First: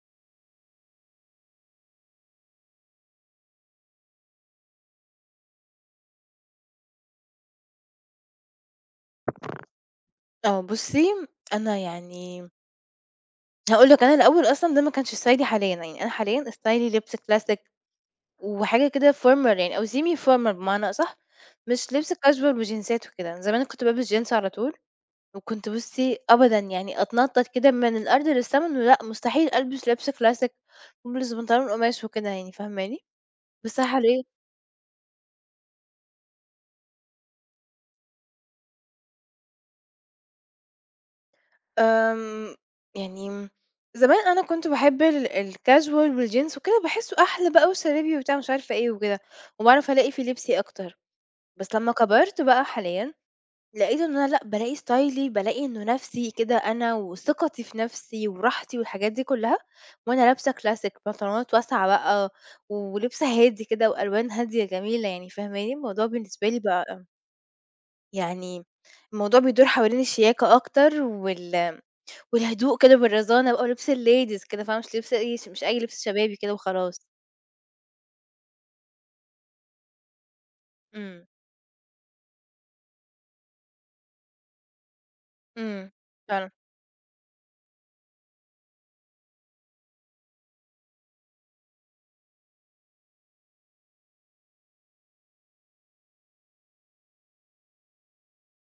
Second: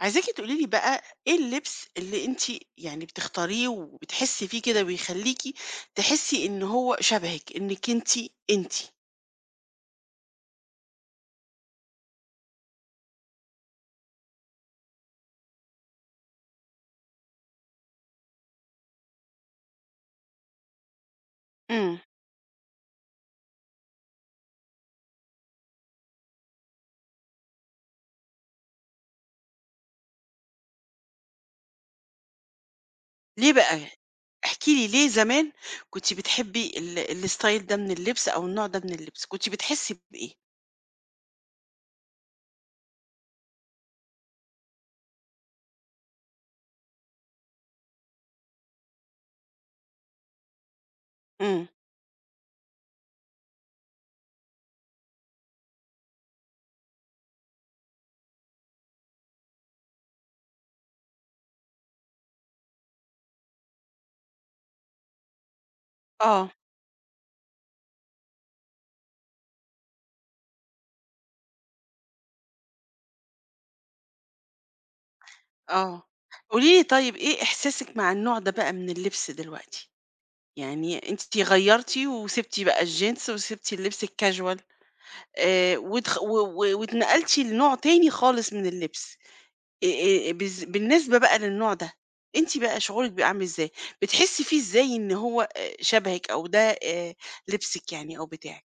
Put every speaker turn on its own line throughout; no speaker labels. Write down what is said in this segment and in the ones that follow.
عايزاكِ تقولي لي بقى إيه اللبس اللي أنتِ يعني بتختاريه وبتحسّي فيه كده بيخلّيكِ تحسّي إن هو شبهِك، إنِّك أنتِ، أنتِ.
آه بُصّي، أنا هاقول لِك. أنا الأول أصلًا ده ما كانش ستايلي حاليًا، يعني أنا حاليًا ستايلي لبس classic وحاجة كده formal يعني أو semi formal بمعنى أصح، مش
إمم.
لبس casual وجينزات وكده. زمان كنت بالبس جينز على طول، وكنت بُصّي أبدًا يعني أتنطط كده من الأرض للسما إنه لأ مستحيل ألبس لبس classic، والبس بنطلون قماش وكده يعني فاهماني؟
ليه بقى؟
بس حاليًا
احكي لي ليه زمان كنتِ بتحبّي الstyle ده من اللبس أو النوع ده من اللبس، كنتِ بتحسّي بإيه؟
آمم، يعني زمان أنا كنت باحب الcasual والجينز وكده، باحسّه أحلى بقى وشبابي وبتاع مش عارفة إيه وكده، وباعرف ألاقي في لبسي أكتر.
إمم.
بس لمّا كبرت بقى حاليًا، لقيت إن أنا لأ، بالاقي ستايلي، بالاقي إنه نَفْسي كده أنا وثقتي في نَفْسي وراحتي والحاجات دي كلّها، وأنا لابسة classic بنطلونات واسعة بقى ولبس هادي كده وألوان هادية جميلة يعني فاهماني؟ الموضوع بالنسبة
آه.
لي بقى يعني الموضوع بيدور حوالين الشياكة أكتر والهدوء كده بالرزانة بقى ولبس الladies كده فاهمة، مش لبس أي مش أي
آه.
لبس شبابي كده
قولي لي
وخلاص.
طيب إيه إحساسِك مع النوع ده بقى من اللبس دلوقتي؟ يعني
إمم،
أنتِ غيّرتِ وسِبتِ بقى الجينز وسِبتِ اللبس الcasual.
إمم،
واتخ و
فعلًا.
و واتنقلتِ لنوع تاني خالص من اللبس، آآ بالز بالنسبة بقى للنوع ده، أنتِ بقى شعورِك بيبقى عامل إزاي؟ بتحسّي فيه إزاي إن هو شبهِك أو ده لبسِك يعني أو بتاعِك؟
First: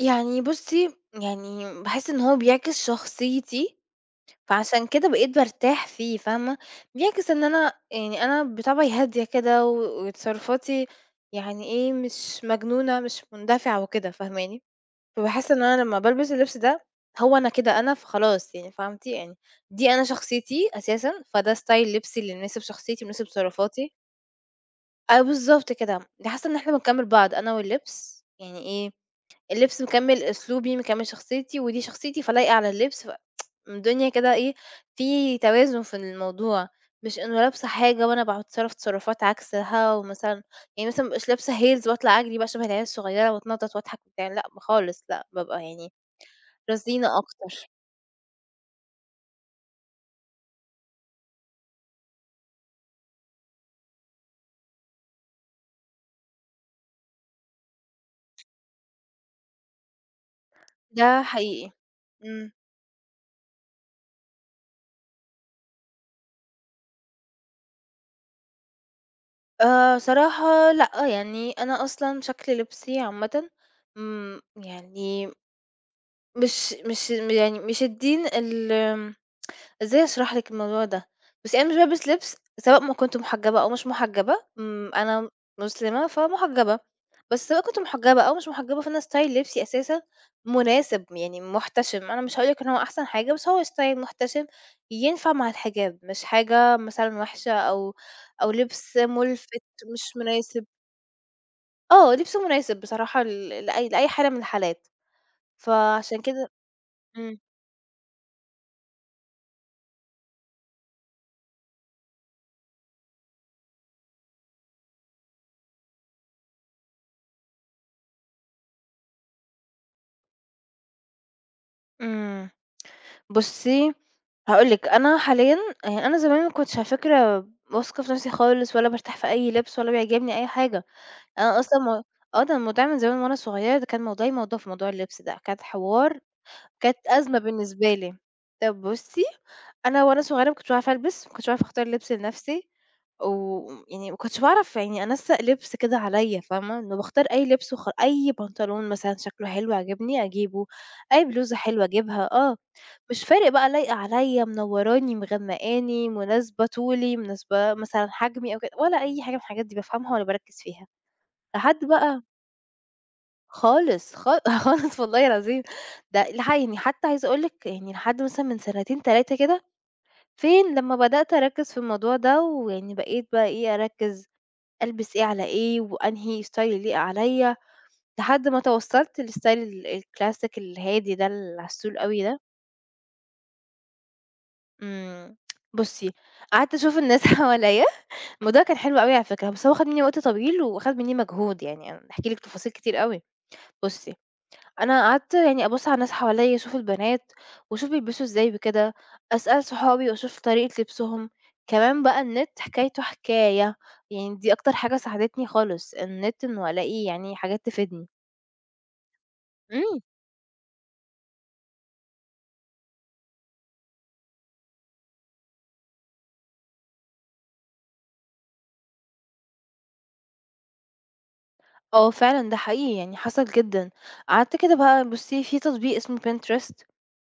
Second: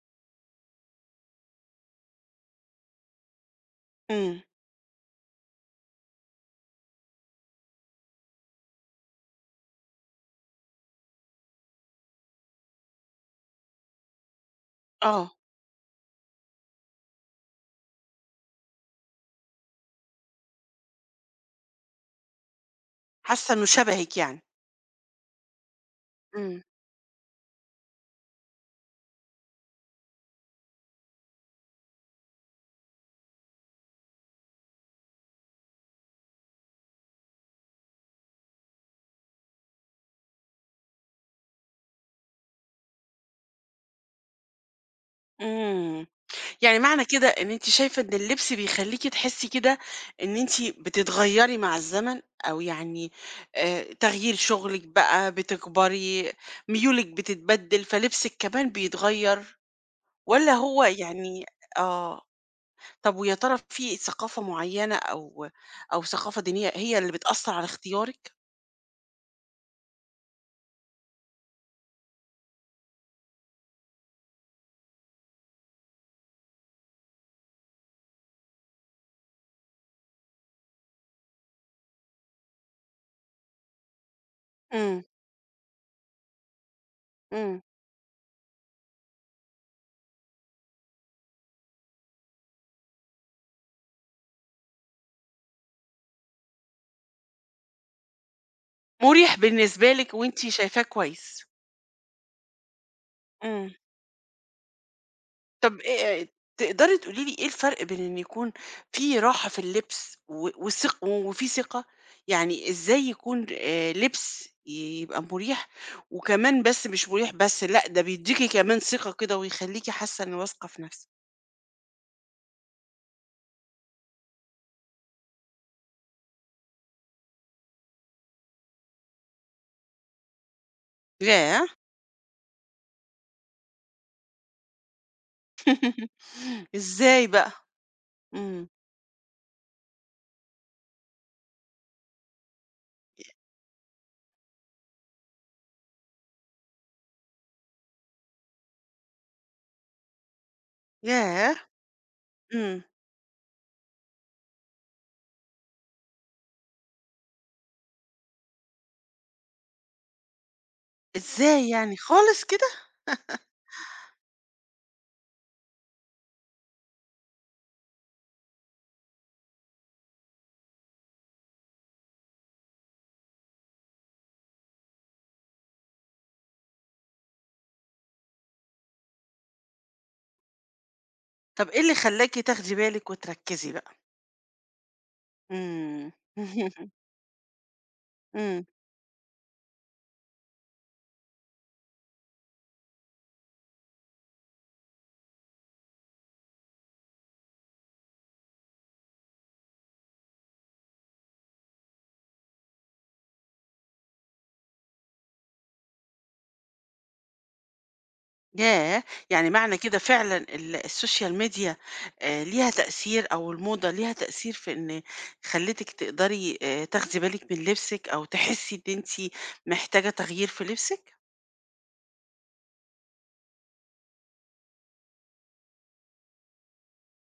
يعني بُصّي، يعني باحس إن هو بيعكس شخصيتي،
إمم،
فعشان كده بقيت بارتاح فيه فاهمة. بيعكس إن أنا يعني أنا بطبعي هادية كده وتصرفاتي يعني إيه، مش مجنونة، مش مندفعة وكده فاهماني؟
آه،
فباحس إن أنا لمّا بالبس اللبس ده، هو أنا كده أنا، فخلاص يعني فهمتِ؟ يعني دي أنا شخصيتي أساسًا، فده ستايل لبسي اللي يناسب شخصيتي، يناسب
حاسة إنه
تصرفاتي.
شبهِك يعني.
آه بالضبط كده، دي حاسة إن
إمم،
إحنا بنكمّل بعض أنا واللبس، يعني إيه، اللبس مكمّل أسلوبي، مكمّل شخصيتي، ودي شخصيتي فلايقة على اللبس، ف الدنيا كده إيه، في توازن في الموضوع، مش إنه لابسة حاجة وأنا باقعد أتصرف تصرفات عكسها، ومثلًا يعني مثلًا ما أبقاش لابسة heels واطلع أجري بقى شبه العيال الصغيرة واتنطط واضحك وبتاع، لأ خالص، لأ بابقى يعني
إمم. يعني معنى
رزينة
كده إن أنتِ
أكتر.
شايفة إن اللبس بيخلّيكِ تحسّي كده إن أنتِ بتتغيّري مع الزمن، أو يعني تغيير شغلِك بقى، بتكبري، ميولِك بتتبدِّل، فلبسِك كمان بيتغيّر، والّا هو
ده
يعني
حقيقي.
آه.
إمم.
طَب ويا ترى في ثقافة معيّنة أو ثقافة دينية هي اللي بتأثّر على اختيارِك؟
صراحة لأ، يعني أنا أصلًا شكل لبسي عامةً، إمم، يعني مش يعني مش الدين ال إزاي أشرح لِك الموضوع ده؟ بُصّي، أنا مش بالبس لبس سواء ما كنت محجبة أو مش محجبة،
إمم،
أنا مسلمة فمحجبة. بس
إمم،
سواء كنت محجبة أو مش محجبة فأنا style لبسي أساسًا مناسب، يعني محتشم. أنا مش هاقول لِك إن هو أحسن حاجة، بس هو style محتشم ينفع مع الحجاب، مش حاجة مثلًا وحشة أو أو لبس
مُريح
مُلفِت
بالنسبة لِك
مش
وأنتِ
مناسب.
شايفاه كويس.
آه، لبس مناسب بصراحة ل
إمم.
لأي لأي حالة من الحالات،
طب
فعشان
إيه
كده
تقدري تقولي لي
إمم،
إيه الفرق بين إن يكون في راحة في اللبس و وثق وفي ثقة؟ يعني إزاي يكون لبس يبقى مُريح وكمان بس مش مُريح بس، لأ ده بيدّيكِ كمان ثقة كده ويخلّيكِ حاسة إن واثقة في نَفْسِك؟
إمم. بُصّي، هاقول لِك، أنا حاليًا يعني أنا زمان ما كنتش على فكرة واثقة في نفسي خالص ولا بارتاح في أي لبس ولا بيعجبني أي حاجة. أنا
ياه!
أصلًا م آه، ده الموضوع من زمان وأنا صغيرة ده كان موضوعي موضوع في موضوع اللبس ده، كانت حوار كانت
إزاي
أزمة
بقى؟
بالنسبة لي.
إمم.
طَب بُصّي، أنا وأنا صغيرة ما كنتش باعرف ألبس، ما كنتش باعرف أختار لبس لنفسي، ويعني ما كنتش باعرف يعني أنسّق لبس كده عليّا فاهمة، إنه باختار أي لبس وخ أي بنطلون مثلًا شكله حلو عاجبني أجيبه، أي
ياه!
بلوزة حلوة أجيبها آه،
إمم.
مش فارق بقى لايقة عليّا، منوّراني، مغمّقاني، مناسبة طولي، مناسبة مثلًا حجمي أو كده، ولا أي حاجة من الحاجات دي بافهمها ولا باركّز فيها.
إزاي
لحد
يعني،
بقى
خالص كده؟
خالص، خا خالص والله العظيم، ده الح يعني حتى عايزة أقول لِك يعني لحد مثلًا من سنتين 3 كده، فين لمّا بدأت أركّز في الموضوع ده، ويعني بقيت بقى إيه أركّز ألبس إيه على إيه، وأنهي style يليق عليَّ، لحد ما توصلت للstyle الclassic الهادي ده اللي على
طب إيه اللي
السول أوي
خلّاكِ
ده.
تاخدي بالِك وتركّزي بقى؟
إمم،
إمم.
بُصّي، قعدت أشوف الناس حواليّا. الموضوع
إمم.
كان حلو أوي على فكرة، بس هو خَد مني وقت طويل، وخَد مني مجهود يعني، أنا هاحكي لِك تفاصيل كتير أوي. بُصّي أنا قعدت يعني أبُص على الناس حواليّا، أشوف البنات وأشوف بيلبسوا إزاي بكده، أسأل صحابي وأشوف طريقة لبسهم. كمان بقى النت حكايته حكاية، يعني دي أكتر حاجة ساعدتني خالص، النت إنه ألاقي يعني حاجات تفيدني.
ياه! يعني معنى كده
إمم.
فعلًا السوشيال ميديا ليها تأثير أو الموضة ليها تأثير في إن خلّتِك تقدري تاخدي بالِك من لبسِك أو تحسّي إن أنتِ محتاجة تغيير في لبسِك؟
آه فعلًا ده حقيقي يعني حصل جدًا. قعدت كده بقى بُصّي في تطبيق اسمه Pinterest.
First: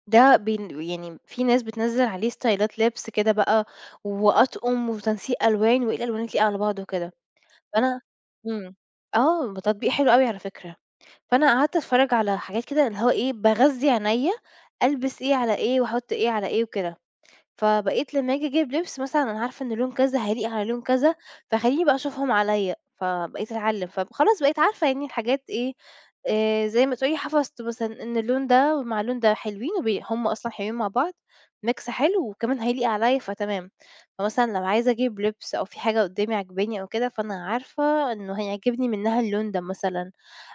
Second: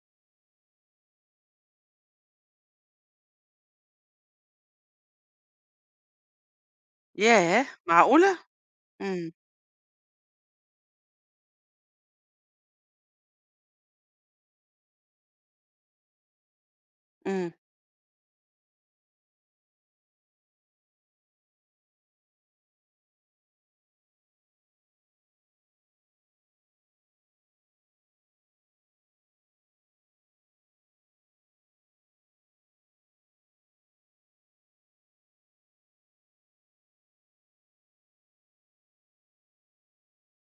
ده بين يعني في ناس بتنزّل عليه ستايلات لبس كده بقى وأطقم وتنسيق ألوان وإيه الألوان اللي تليق على بعض وكده.
ياه!
فأنا
معقولة!
إمم.
إمم.
آه، ب تطبيق حلو أوي على فكرة. فأنا قعدت أتفرّج على حاجات كده اللي هو إيه، باغذّي عينيّا ألبس إيه على إيه وأحُط إيه على إيه وكده.
إمم.
فبقيت لمّا آجي أجيب لبس مثلًا أنا عارفة إن لون كذا هيليق على لون كذا، فخلّيني بقى أشوفهم عليّا، فبقيت أتعلّم. فخلاص بقيت عارفة يعني الحاجات إيه، زي ما تقولي حفظت مثلًا إن اللون ده مع اللون ده حلوين وبي هم أصلًا حلوين مع بعض، mix حلو وكمان هيليق عليّا فتمام. فمثلًا لو عايزة أجيب لبس أو في حاجة قُدّامي عاجباني أو كده، فأنا عارفة إنه هيعجبني منّها اللون ده مثلًا.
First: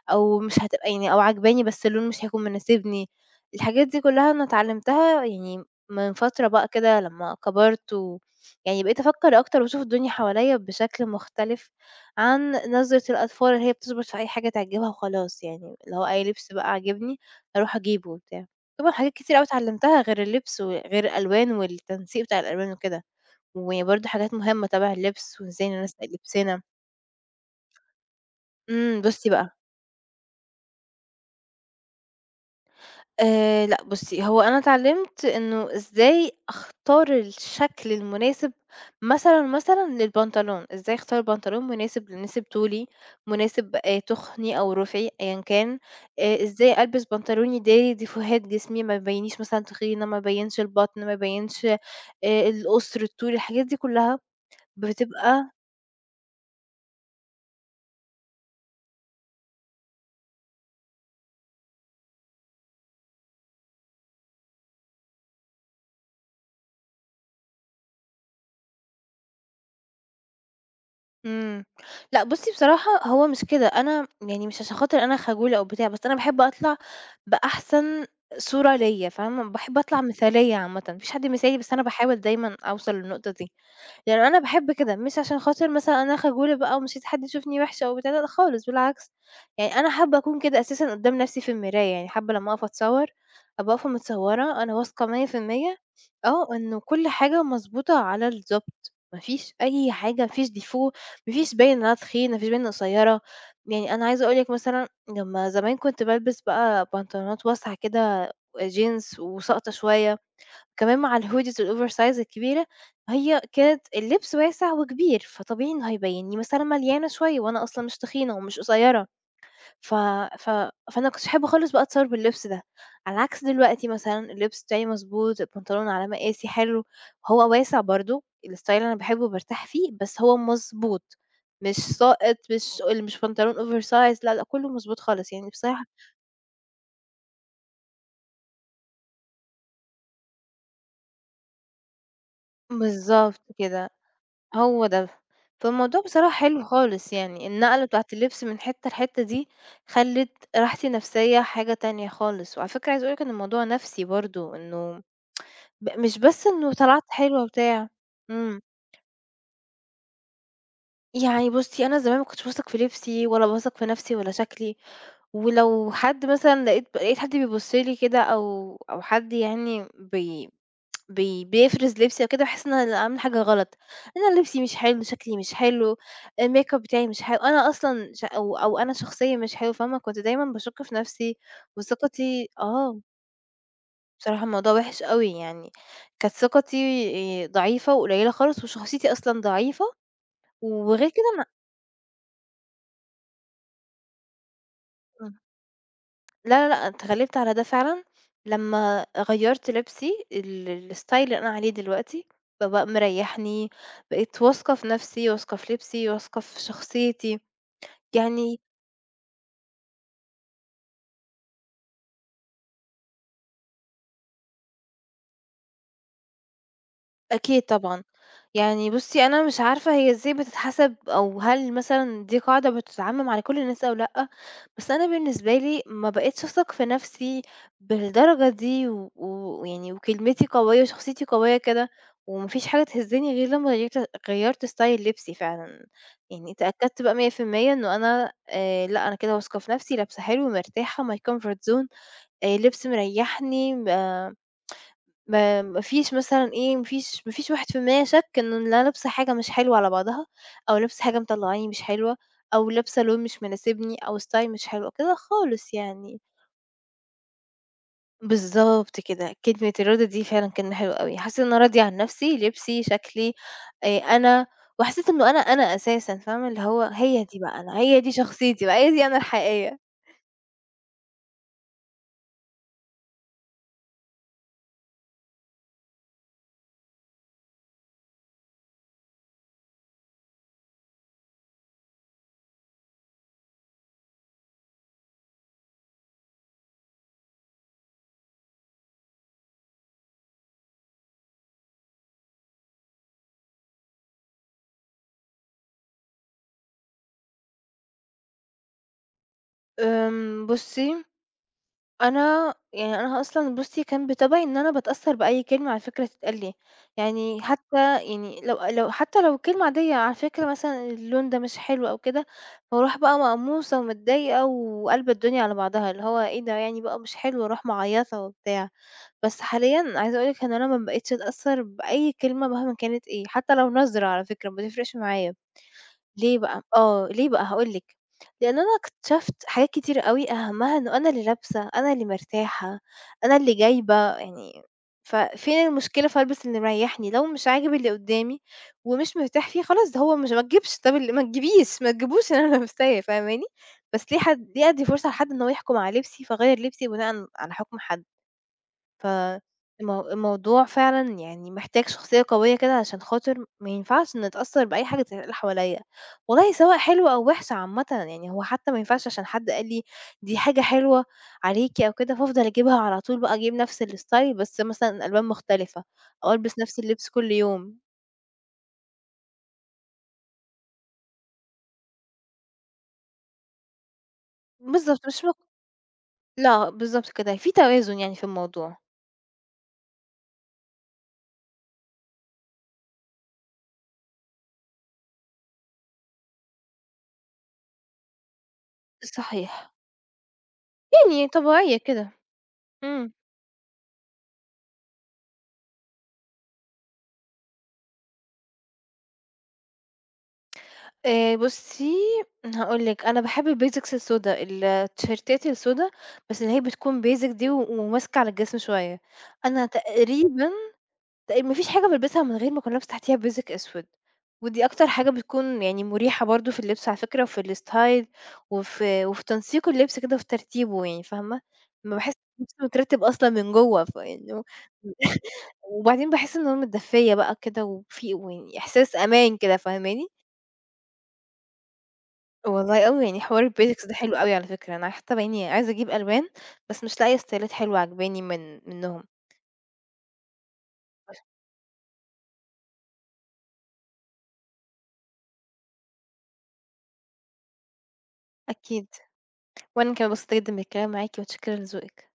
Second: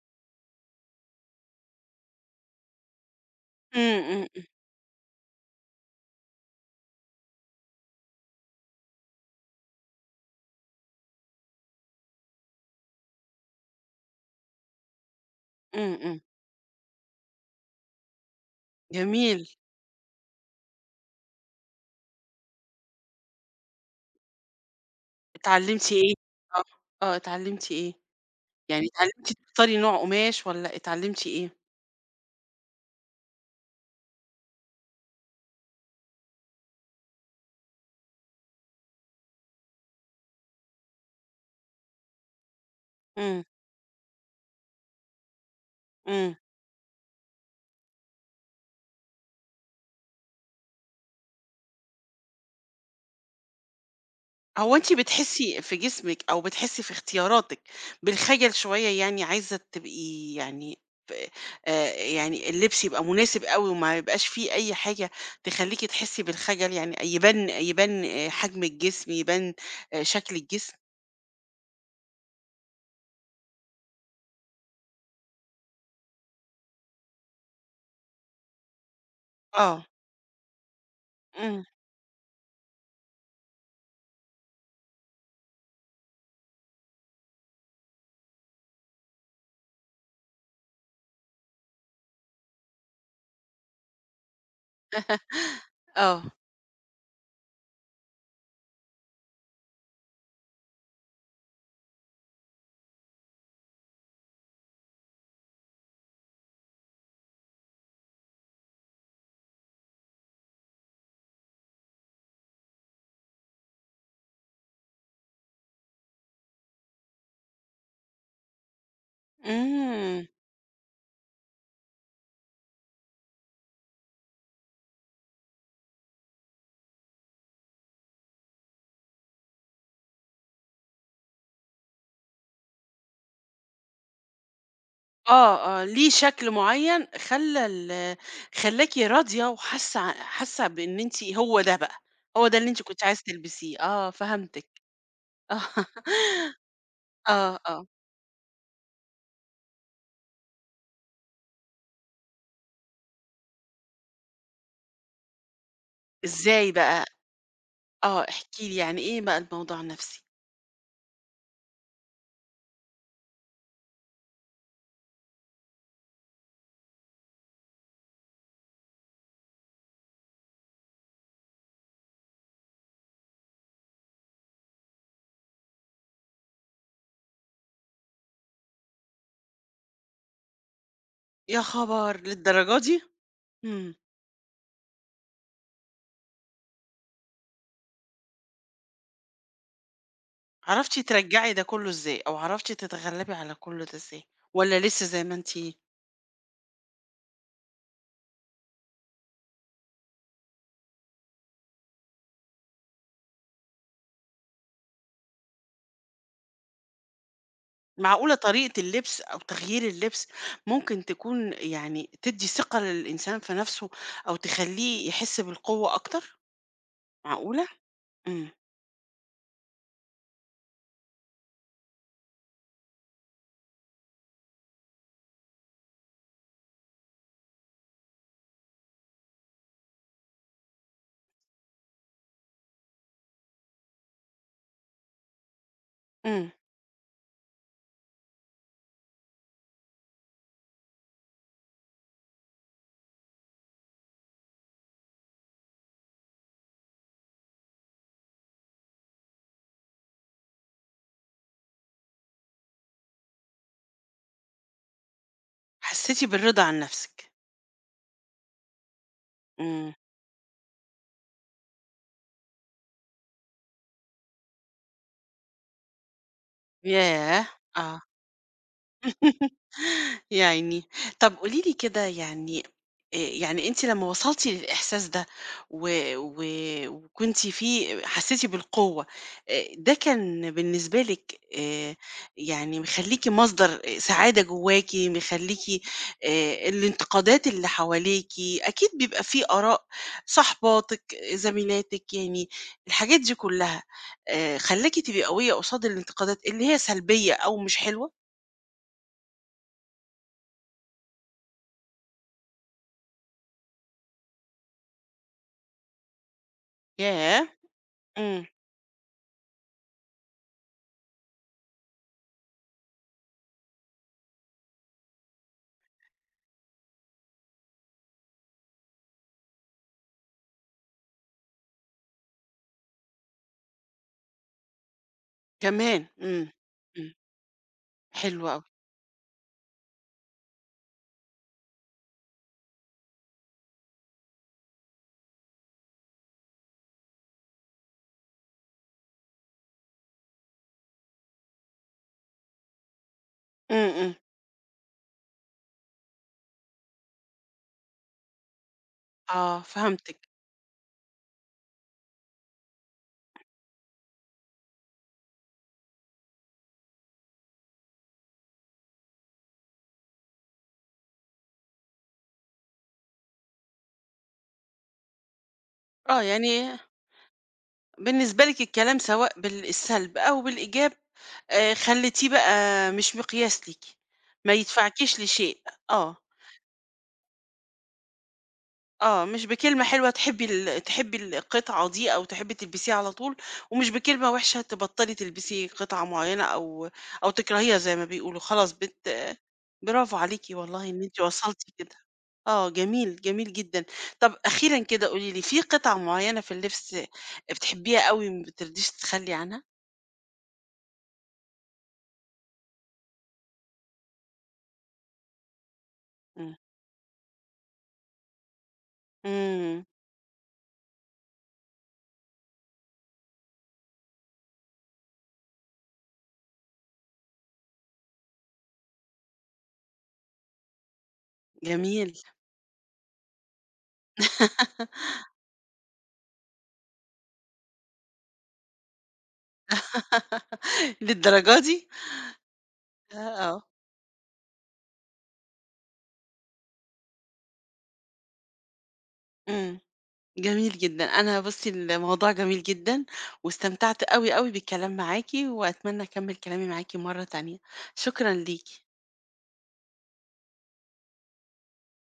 أو مش هتبقى يعني أو عاجباني بس اللون مش هيكون مناسبني. الحاجات دي
إمم. إمم.
كلّها أنا اتعلمتها يعني من فترة بقى كده لمّا كبرت و يعني بقيت أفكّر أكتر وأشوف الدنيا حواليّا بشكل مختلف عن نظرة الأطفال اللي هي بتشبط في أي حاجة تعجبها وخلاص يعني،
إمم.
اللي هو
إمم.
أي لبس بقى عاجبني أروح أجيبه وبتاع. طبعًا حاجات كتير
جميل.
أوي اتعلمتها غير اللبس وغير الألوان والتنسيق بتاع الألوان وكده، وبرضه حاجات مهمة تبع اللبس وإزاي
اتعلمتِ
ننسّق
إيه؟
لبسنا.
آه، آه، اتعلمتِ إيه؟ يعني
إمم، بُصّي
اتعلمتِ
بقى
تختاري نوع قماش والّا اتعلمتِ إيه؟
لأ بُصّي، هو أنا اتعلّمت إنه إزاي أختار الشكل المناسب مثلًا، مثلًا للبنطلون، إزاي أختار بنطلون مناسب طولي،
إمم،
مناسب تخني أو رُفعي أيًا كان،
إمم.
إزاي ألبس بنطلون يداري ديفوهات جسمي ما يبيّنيش مثلًا تخينة، ما يبيّنش البطن، ما يبيّنش القصر، الطول، الحاجات دي كلّها
هو أنتِ
بتبقى
بتحسّي في جسمِك أو بتحسّي في اختياراتِك بالخجل شوية يعني عايزة تبقي يعني ب يعني اللبس يبقى مناسب أوي وما يبقاش فيه أي حاجة تخلّيكِ تحسّي بالخجل يعني يبان حجم الجسم، يبان شكل الجسم؟
إمم. لأ بُصّي بصراحة هو مش كده، أنا يعني مش عشان خاطر أنا خجولة أو بتاع، بس أنا باحب أطلع بأحسن صورة ليّا فاهمة، باحب
آه.
أطلع مثالية عامةً، ما فيش حد مثالي
إمم.
بس أنا باحاول دايمًا أوصل للنقطة دي. يعني أنا باحب كده، مش عشان خاطر مثلًا أنا خجولة بقى ومش عايزة حد يشوفني وِحشة وبتاع، لأ خالص بالعكس، يعني أنا حابة أكون كده أساسًا قدّام نَفْسي في المراية، يعني حابة لمّا أقف أتصوّر أبقى واقفة متصوّرة أنا واثقة 100%.
آه.
آه، إنه كل حاجة مضبوطة على الضبط، ما فيش أي حاجة، ما فيش défaut ما فيش باين إن أنا تخينة، ما فيش باين إني قصيّرة، يعني أنا عايزة أقول لِك مثلًا لمّا زمان كنت بالبس بقى بنطلونات واسعة كده، جينز وساقطة شوية كمان مع الhoodies الoversize الكبيرة، هي كانت اللبس واسع وكبير، فطبيعي إنه هيبينّي مثلًا مليانة شوية وأنا أصلًا مش تخينة ومش قصيرة، ف
إمم.
ف فأنا ما كنتش حابة خالص بقى أتصور باللبس ده، على عكس دلوقتي مثلًا اللبس بتاعي مضبوط، البنطلون على مقاسي حلو، هو واسع برضه الstyle اللي أنا باحبه وبارتاح فيه، بس هو مضبوط، مش ساقط، مش بنطلون oversize لا، لأ، كلّه مضبوط خالص يعني
آه،
بصراحة.
آه. ليه شكل معيّن خلّى ال خلّاكِ راضية وحاسّة ع حاسّة بإن أنتِ هو ده بقى، هو ده اللي أنتِ كنتِ عايزة
بالضبط
تلبسيه.
كده.
آه، فهمتِك.
هو ده.
آه.
فالموضوع بصراحة حلو خالص يعني،
آه،
النقلة
آه.
بتاعة اللبس من حتّة لحتّة دي خلّت راحتي النفسية حاجة تانية خالص، وعلى فكرة عايزة أقول لك إن الموضوع نَفْسي برضه، إنه ب مش بس
إزاي
إنه طلعت
بقى؟
حلوة وبتاع.
آه، احكِ
إمم.
لي يعني إيه بقى الموضوع النفسي؟
يعني بُصّي، أنا زمان ما كنتش باثق في لبسي ولا باثق في نَفْسي ولا شكلي، ولو حد مثلًا لقيت حد بيبُص لي كده أو أو حد يعني بي بي بيفرز لبسي وكده باحس إن أنا عاملة حاجة غلط، أنا لبسي مش حلو، شكلي مش حلو، الmakeup بتاعي مش حلو، أنا أصلًا ش أو أو أنا شخصية مش حلوة، فاهمة؟ كنت دايمًا باشُك في نفسي
يا خبر!
وثقتي
للدرجة
آه،
دي؟ إمم.
بصراحة الموضوع وِحِش أوي يعني، كانت ثقتي ضعيفة وقليلة خالص وشخصيتي أصلًا ضعيفة،
عرفتِ
وغير كده
ترجّعي ده كُلّه إزاي؟ أو عرفتِ تتغلّبي على كل ده إزاي؟ والّا لسه زي
أنا
ما أنتِ؟
لا، لا، لأ، اتغلّبت على ده فعلًا لمّا غيّرت لبسي الstyle اللي أنا عليه دلوقتي، فبقى مريّحني، بقيت واثقة في نَفْسي، واثقة في لبسي، واثقة في شخصيتي،
معقولة
يعني
طريقة اللبس أو تغيير اللبس ممكن تكون يعني تدّي ثقة للإنسان في نَفْسه أو تخلّيه يحس بالقوة أكتر؟
أكيد
معقولة؟
طبعًا.
إمم،
يعني بُصّي، أنا مش عارفة هي إزاي بتتحسب أو هل مثلًا دي قاعدة بتتعمم على كل الناس أو لأ، بس أنا بالنسبة لي ما بقيتش أثق في نَفْسي بالدرجة دي ويعني وكلمتي قوية وشخصيتي قوية كده وما فيش حاجة تهزّني غير لمّا غيّرت style لبسي فعلًا.
إمم.
يعني اتأكدت بقى 100% إنه أنا لأ، أنا كده واثقة في نَفْسي، لابسة حلو، مرتاحة، my comfort zone لبس مريّحني ب ما ما فيش مثلًا إيه، ما فيش 1% شَك إن أنا لابسة حاجة مش حلوة على بعضها، أو لابسة حاجة مطلّعاني مش حلوة، أو لابسة لون مش مناسبني، أو style مش حلو، كده خالص يعني.
حسّيتِ بالرضا عن نَفْسِك.
بالضبط كده، كلمة
إمم.
الرضا دي فعلًا كلمة حلوة أوي، حسيت إن أنا راضية عن نَفْسي، لبسي، شكلي، أنا وحسيت إنه أنا أساسًا، فاهمة؟ اللي هو هي دي
ياه!
بقى أنا،
آه.
هي دي شخصيتي بقى، هي دي أنا الحقيقية.
يا عيني. طب قولي لي كده يعني يعني أنتِ لمّا وصلتِ للإحساس ده و و وكنتِ فيه حسيتِ بالقوة، ده كان بالنسبة لِك يعني مخلّيكِ مصدر سعادة جواكِ، مخلّيكِ الانتقادات اللي حواليكِ أكيد بيبقى في آراء صاحباتِك، زميلاتِك، يعني الحاجات دي كلّها، خلّاكِ تبقي قوية قصاد الانتقادات اللي هي سلبية أو مش حلوة؟
بُصّي أنا يعني أنا أصلًا بُصّي كان بطبعي إن أنا باتأثّر بأي كلمة على فكرة تتقال لي، يعني
ياه!
حتى يعني
إمم،
لو حتى لو كلمة عادية على فكرة مثلًا اللون ده مش حلو أو كده، باروح بقى مقموصة ومتضايقة وقالبة الدنيا على بعضها، اللي هو إيه ده يعني بقى مش حلو وأروح معيّطة وبتاع، بس حاليًا عايزة أقول لِك إن أنا ما بقيتش أتأثّر بأي كلمة مهما كانت إيه، حتى لو نظرة على فكرة ما تفرقش معايا.
كمان!
ليه
إمم،
بقى؟ آه،
إمم،
ليه بقى هاقول لِك،
حلو
لإن
أوي،
أنا اكتشفت حاجات كتيرة أوي أهمها إنه أنا اللي لابسة، أنا اللي مرتاحة، أنا اللي جايبة يعني ففين المشكلة في ألبس اللي مريحني؟ لو مش عاجب اللي قدامي ومش مرتاح فيه خلاص ده هو مش ما تجيبش طب ال ما تجيبيش، ما تجيبوش اللي أنا لابساه فاهماني؟
إمم،
بس
إمم،
ليه أدّي فرصة لحد إن هو يحكم على لبسي، فاغيّر لبسي بناءً على حكم حد.
آه
فالمو
فهمتِك،
الموضوع فعلًا يعني محتاج شخصية قوية كده عشان خاطر ما ينفعش نتأثّر بأي حاجة تتقال اللي حواليّا، والله سواء حلوة أو وِحشة عامةً، يعني هو حتى ما ينفعش عشان حد قال لي دي حاجة حلوة عليكِ أو كده فافضل أجيبها على طول بقى أجيب نفس الstyle بس مثلًا ألوان مختلفة
آه
أو ألبس
يعني
نفس اللبس كل يوم،
بالنسبة لِك الكلام سواء بالسلب أو بالإيجاب، خلّيتيه بقى مش مقياس ليكِ، ما
بالضبط
يدفعكيش
مش مق
لشيء، آه،
لأ بالضبط كده، في توازن يعني في الموضوع.
آه، مش بكلمة حلوة تحبي القطعة دي أو تحبي تلبسيها على طول، ومش بكلمة وحشة تبطّلي تلبسي قطعة معينة أو تكرهيها زي ما بيقولوا، خلاص
صحيح،
برافو عليكِ والله إن أنتِ
يعني
وصلتِ
طبيعية
كده.
كده،
آه،
إمم.
جميل، جميل جدًا. طب أخيرًا كده قولي لي، في قطعة معيّنة في اللبس بتحبيها أوي ما بترضيش تتخلّي عنها؟
بُصّي، هاقول لِك، أنا باحب الBasics السودا، التيشيرتات السودا، بس اللي
إمم.
هي بتكون basic دي وماسكة على الجسم شوية. أنا
إمم،
تقريبًا تق ما فيش حاجة بالبسها من غير ما يكون لابسة تحتيها Basic أسود، ودي أكتر حاجة بتكون يعني مُريحة برضه في اللبس على فكرة وفي الstyle وفي تنسيق اللبس كده وفي ترتيبه يعني فاهمة؟ أمّا
جميل.
باحس اللبس مترتب أصلًا من جوّه فإنه وبعدين باحس إن أنا متدفية بقى كده وفي ويعني إحساس أمان كده فاهماني؟
للدرجة دي!
والله أوي، يعني حوار
آه.
البيزكس ده حلو أوي على فكرة، أنا حتى يعني عايزة أجيب ألوان، بس مش لاقية ستايلات حلوة عاجباني من منّهم.
إمم، جميل جدًا. أنا بُصّي الموضوع جميل جدًا، واستمتعت أوي، أوي بالكلام معاكِ، وأتمنى أكمّل كلامي معاكِ مرّة تانية. شكرًا ليكِ.
أكيد، وأنا كمان انبسطت جدًا بالكلام معاكِ، متشكرة لذوقِك.